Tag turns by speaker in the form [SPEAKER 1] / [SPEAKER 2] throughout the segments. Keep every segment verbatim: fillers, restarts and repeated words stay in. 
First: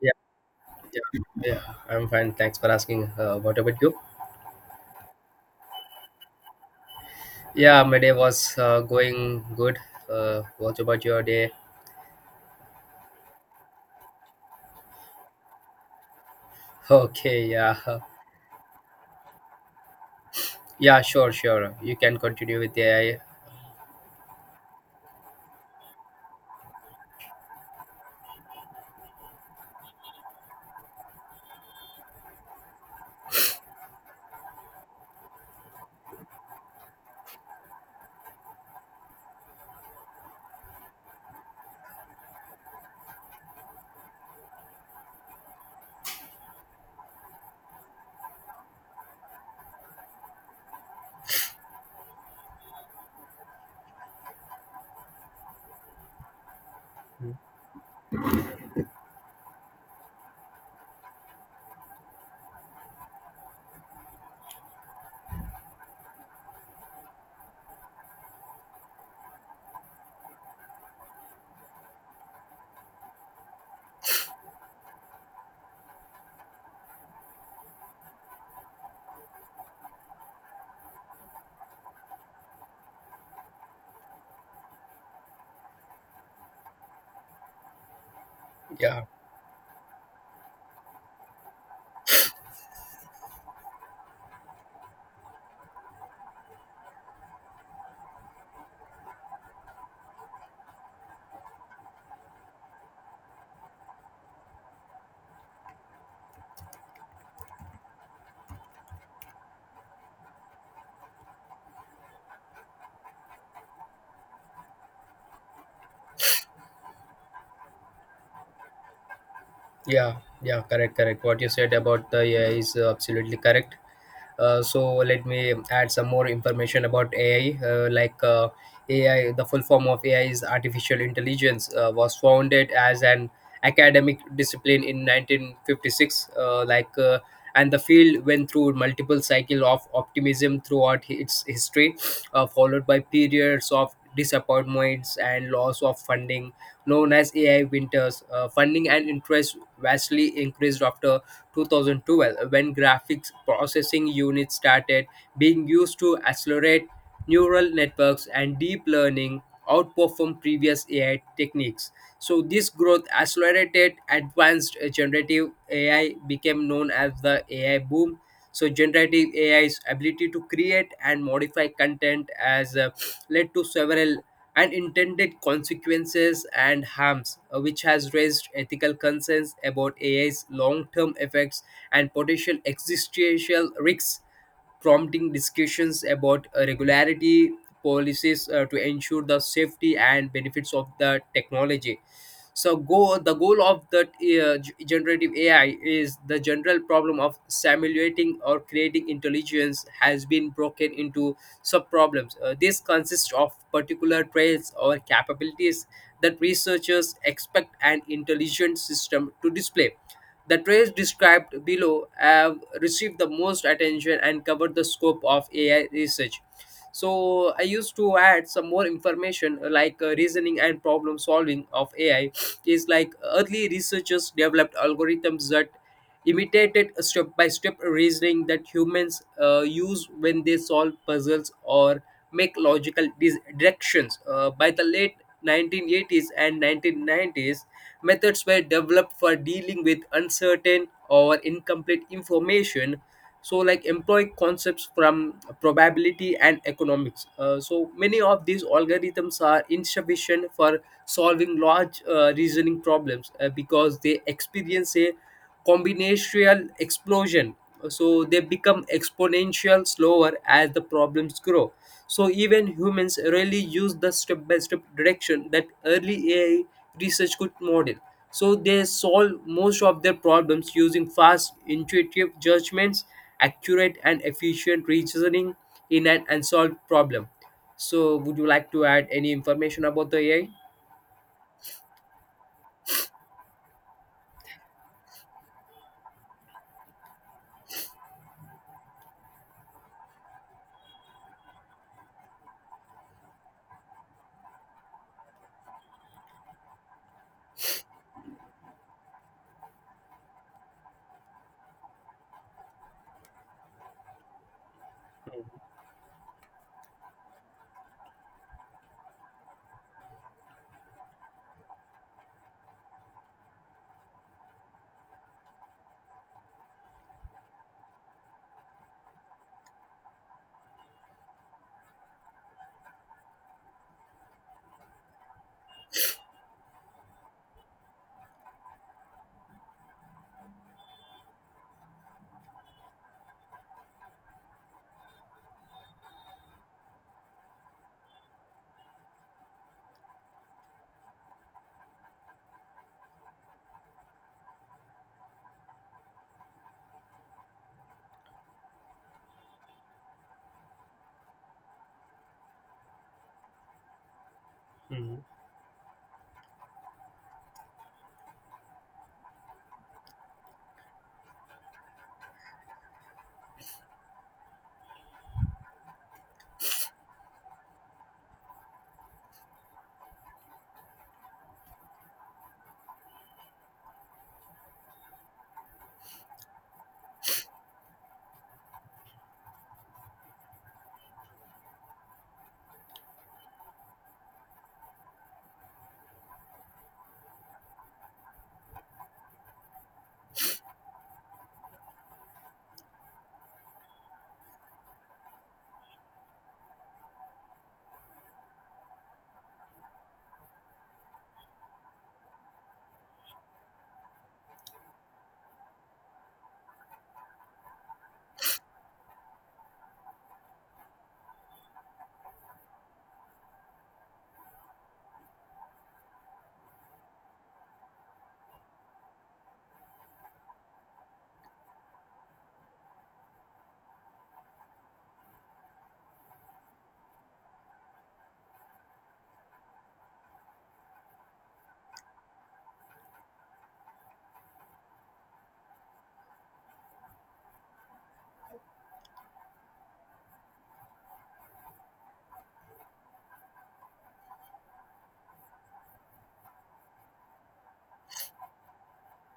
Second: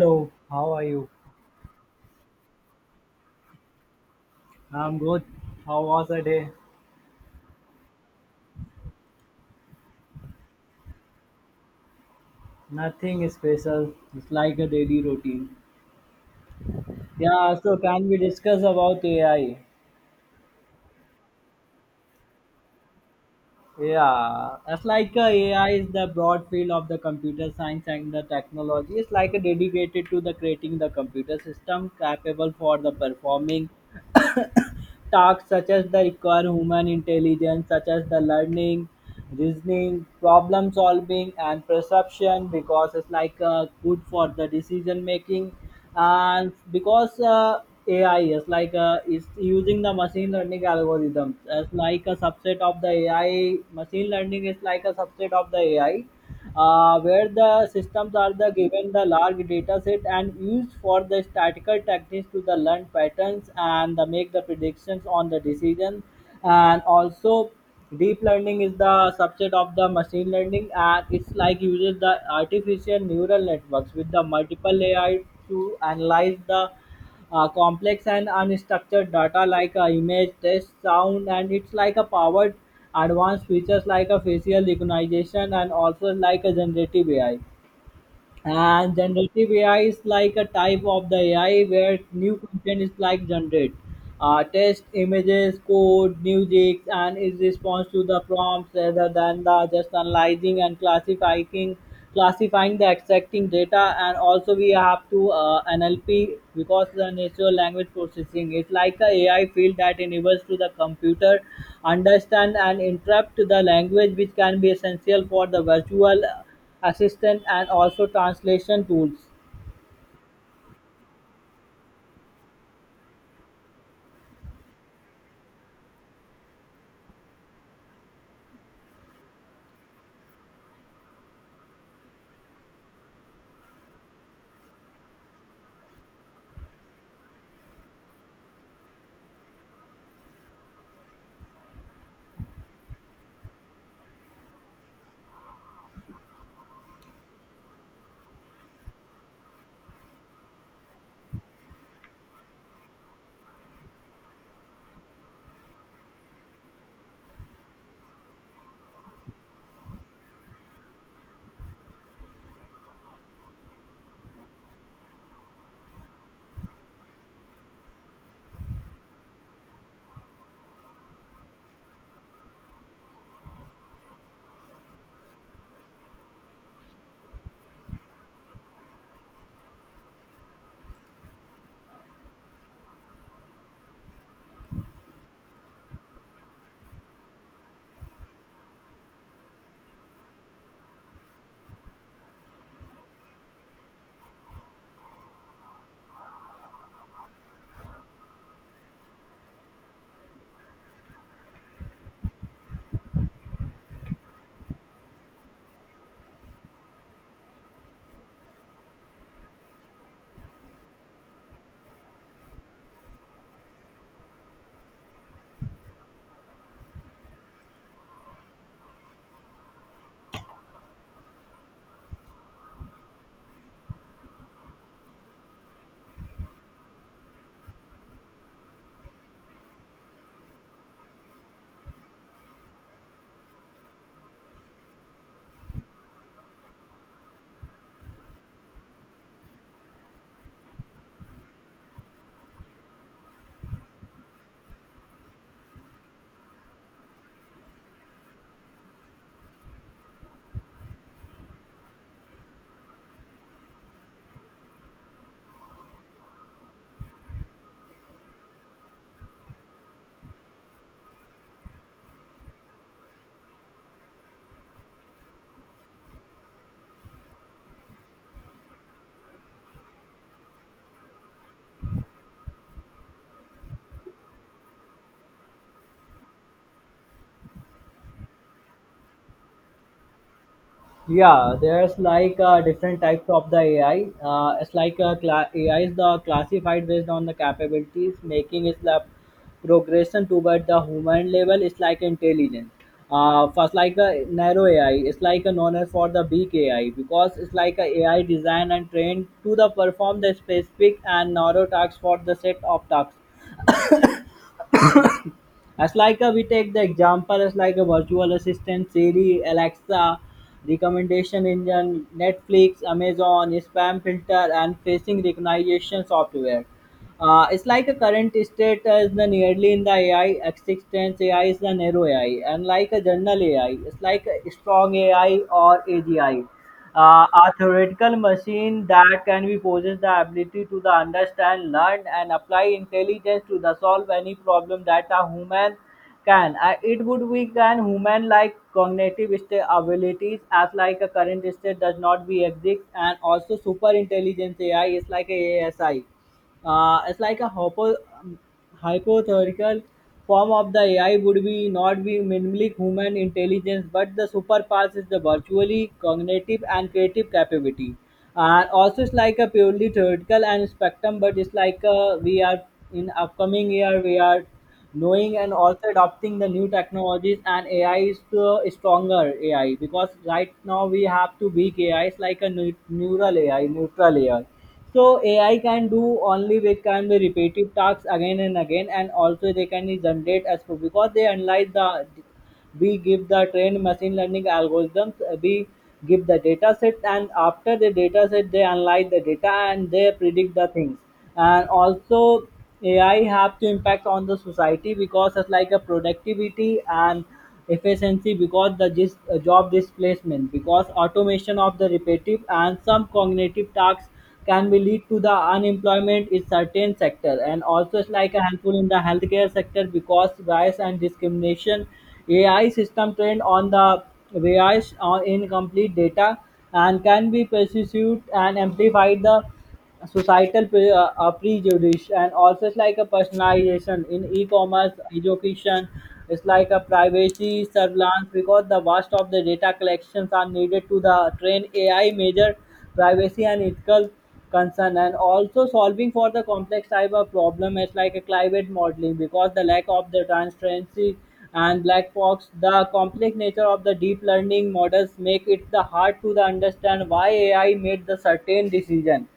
[SPEAKER 1] Yeah,
[SPEAKER 2] how are you?
[SPEAKER 1] yeah, yeah. I'm fine. Thanks for asking. Uh, what about you?
[SPEAKER 2] I'm good. How was the day?
[SPEAKER 1] Yeah, my day was uh, going good. Uh, what about your day?
[SPEAKER 2] Nothing special. It's like a daily routine.
[SPEAKER 1] Okay,
[SPEAKER 2] Yeah, so
[SPEAKER 1] yeah,
[SPEAKER 2] can we discuss about A I?
[SPEAKER 1] yeah, sure, sure. You can continue with the A I.
[SPEAKER 2] Yeah, that's like uh, A I is the broad field of the computer science and the technology. It's like a dedicated to the creating the computer system capable for the performing tasks such as the require human intelligence, such as the learning, reasoning, problem solving, and perception, because it's like uh, good for the decision making, and because uh, A I is like uh, is using the machine learning algorithms as like a subset of the A I. Machine learning is like a subset of the A I, uh, where the systems are the given the large data set and used for the statistical techniques to the learn patterns and the make the predictions on the decision, and also deep learning is the subset of the machine learning and it's like uses the artificial neural networks with the multiple ai to analyze the uh, complex and unstructured data like uh, image, text, sound, and it's like a powered advanced features like a facial recognition and also like a generative A I. And
[SPEAKER 1] Yeah,
[SPEAKER 2] generative A I is like a type of the A I where new content is like generate. Uh, text, images, code, music, and is response to the prompts rather than the just analyzing and classifying, classifying the extracting data. And also we have to uh, N L P because the natural language processing is like a AI field that enables to the computer understand and interpret the language, which can be essential for the virtual assistant and also translation tools.
[SPEAKER 1] Yeah, yeah, correct, correct. What you said about the A I is uh, absolutely correct. Uh, so let me add some more information about A I. Uh, like uh, A I, the full form of A I is artificial intelligence. Uh, was founded as an academic discipline in nineteen fifty-six. Uh, like, uh, and the field went through multiple cycle of optimism throughout hi- its history, uh, followed by periods of disappointments and loss of funding known as A I winters. Uh, funding and interest vastly increased after two thousand twelve when graphics processing units started being used to accelerate neural networks and deep learning outperform previous A I techniques. So this growth accelerated advanced uh, generative A I became known as the A I boom. So generative A I's ability to create and modify content has uh, led to several and intended consequences and harms, uh, which has raised ethical concerns about A I's long term effects and potential existential risks, prompting discussions about uh, regularity policies uh, to ensure the safety and benefits of the technology so go the goal of that uh, g- generative ai is the general problem of simulating or creating intelligence has been broken into sub problems. Uh, this consists of particular traits or capabilities that researchers expect an intelligent system to display. The traits described below have received the most attention and cover the scope of A I research. So I used to add some more information uh, like uh, reasoning and problem solving of A I is like uh, early researchers developed algorithms that imitated step by step reasoning that humans uh, use when they solve puzzles or make logical dis- directions, uh, by the late nineteen eighties and nineteen nineties methods were developed for dealing with uncertain or incomplete information so like employ concepts from probability and economics, uh, so many of these algorithms are insufficient for solving large uh, reasoning problems uh, because they experience a combinatorial explosion so they become exponential slower as the problems grow. So even humans rarely use the step by step direction that early A I research could model. So they solve most of their problems using fast, intuitive judgments, accurate and efficient reasoning in an unsolved problem. So would you like to add any information about the
[SPEAKER 2] Yeah, there's like uh, different types of the ai, uh, it's like uh, cla- ai is the classified based on the capabilities making its the progression toward the human level is like intelligent. Uh, first like a narrow ai, it's like a known as for the big ai because it's like a ai designed and trained to the perform the specific and narrow tasks for the set of tasks. As like a, we take the example as like a virtual assistant, Siri, Alexa, recommendation engine, Netflix, Amazon, spam filter, and facing recognition software. Uh, it's like a current state is the nearly in the A I existence. A I is the narrow A I, and like a general AI, it's like a strong A I or A G I, uh, a theoretical machine that can be possess the ability to the understand, learn, and apply intelligence to the solve any problem that a human can. Uh, it would be can human like cognitive state abilities as like a current state does not be exist, and also super intelligence A I is like a ASI. Uh, it's like a hypo, um, hypothetical form of the A I would be not be minimally human intelligence, but the superpowers is
[SPEAKER 1] A I?
[SPEAKER 2] the virtually cognitive and creative capability. And also, it's like a purely theoretical and spectrum, but it's like uh we are in upcoming year we are knowing and also adopting the new technologies and A I is the stronger A I because right now we have two big A Is like a neu- neural A I, neutral A I. So A I can do only they can be repetitive tasks again and again, and also they can generate as proof because they analyze the, we give the trained machine learning algorithms, uh, we give the data set and after the data set they analyze the data and they predict the things, and also ai have to impact on the society because it's like a productivity and efficiency because the dis- uh, job displacement because automation of the repetitive and some cognitive tasks can be lead to the unemployment in certain sector, and also it's like a helpful in the healthcare sector because bias and discrimination A I system trained on the bias or incomplete data and can be pursued and amplified the societal pre- uh, uh, prejudice, and also it's like a personalization in e-commerce education, it's like a privacy surveillance because the vast of the data collections are needed to the train ai major privacy and ethical concern, and also solving for the complex type of problem is like a climate modeling because the lack of the transparency and black box the complex nature of the deep learning models make it the hard to the understand why ai made the certain decision.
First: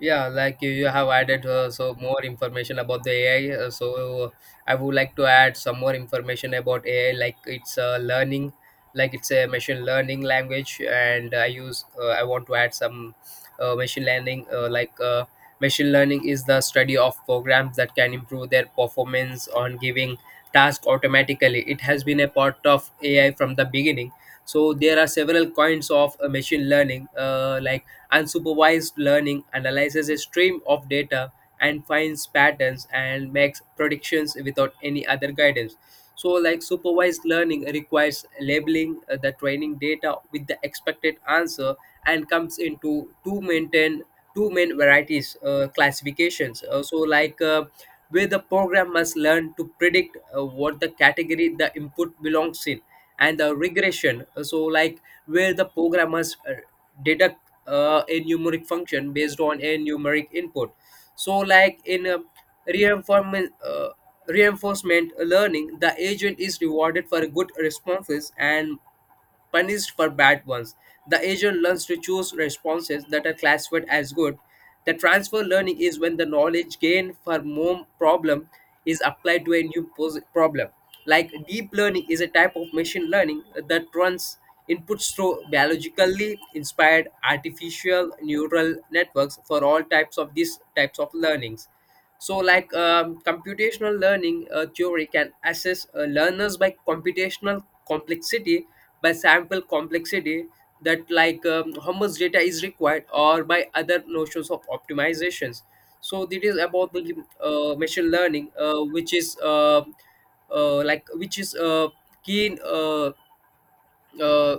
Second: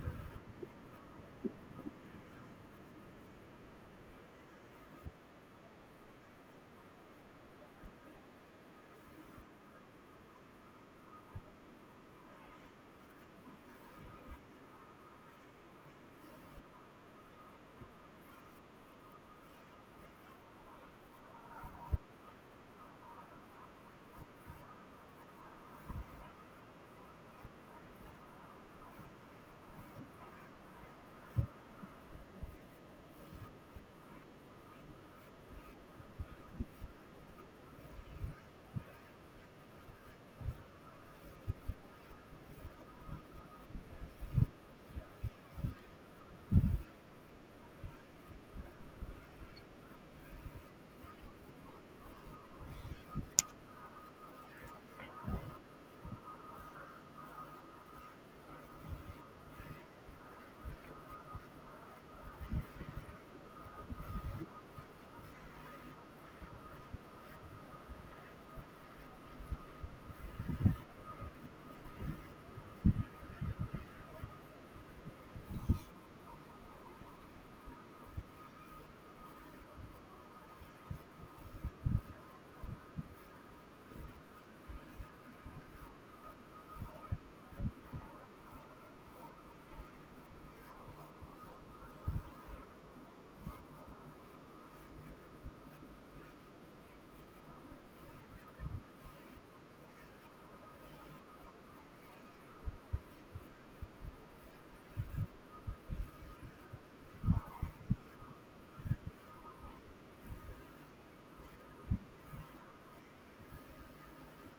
[SPEAKER 1] Yeah, like you, you have added uh, so more information about the A I. Uh, so I would like to add some more information about A I, like it's uh, learning, like it's a machine learning language, and I use uh, I want to add some uh, machine learning, uh, like uh, machine learning is the study of programs that can improve their performance on giving task automatically. It has been a part of A I from the beginning. So there are several kinds of uh, machine learning, uh, like unsupervised learning analyzes a stream of data and finds patterns and makes predictions without any other guidance. So, like supervised learning requires labeling uh, the training data with the expected answer and comes into two maintain two main varieties, uh, classifications. Uh, so, like uh, where the program must learn to predict uh, what the category the input belongs in, and the regression, so like where the programmers uh, deduct uh, a numeric function based on a numeric input. So like in a reinforcement uh, reinforcement learning the agent is rewarded for good responses and punished for bad ones. The agent learns to choose responses that are classified as good. The transfer learning is when the knowledge gained for more problem is applied to a new pos- problem. Like deep learning is a type of machine learning that runs inputs through biologically inspired artificial neural networks for all types of these types of learnings. So, like um, computational learning uh, theory can assess uh, learners by computational complexity, by sample complexity, that like um, how much data is required, or by other notions of optimizations. So, this is about the uh, machine learning, uh, which is uh, uh, like which is uh, keen uh, uh,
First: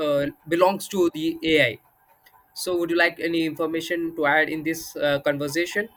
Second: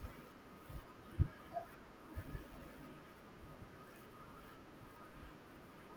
[SPEAKER 1] uh, belongs to the A I. So, would you like any information to add in this uh, conversation?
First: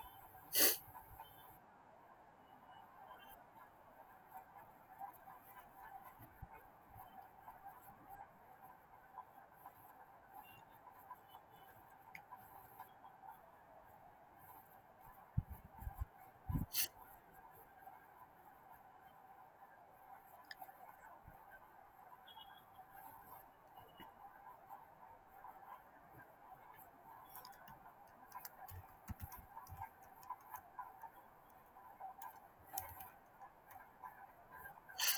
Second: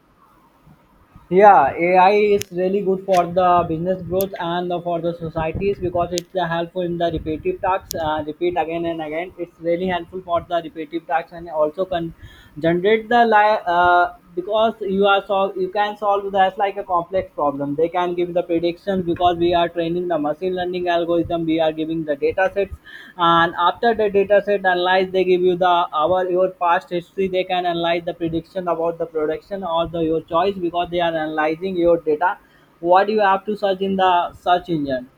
[SPEAKER 2] Yeah, A I is really good for the business growth and for the societies because it's uh, helpful in the repetitive tasks. Uh, repeat again and again. It's really helpful for the repetitive tasks and also can generate the li- uh, because you are sol- you can solve that's like a complex problem. They can give the predictions because we are training the machine learning algorithm, we are giving the data sets and after the data set analyze they give you the our your past history they can analyze the prediction about the production or the your choice because they are analyzing your data what you have to search in the search engine.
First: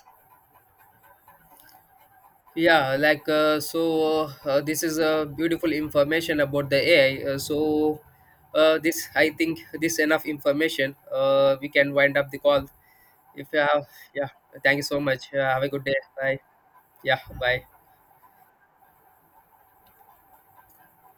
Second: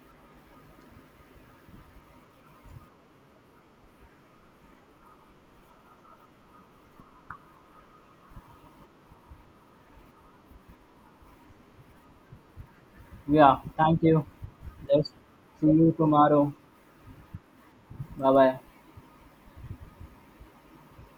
[SPEAKER 1] Yeah, like uh, so, uh, this is a beautiful information about the A I. Uh, so, uh, this I think this enough information. Uh, we can wind up the call if
[SPEAKER 2] Yeah,
[SPEAKER 1] you have.
[SPEAKER 2] thank you.
[SPEAKER 1] Yeah, thank you so
[SPEAKER 2] Yes,
[SPEAKER 1] much. Uh, have a
[SPEAKER 2] see
[SPEAKER 1] good
[SPEAKER 2] you
[SPEAKER 1] day. Bye.
[SPEAKER 2] tomorrow.
[SPEAKER 1] Yeah, bye.
[SPEAKER 2] Bye bye.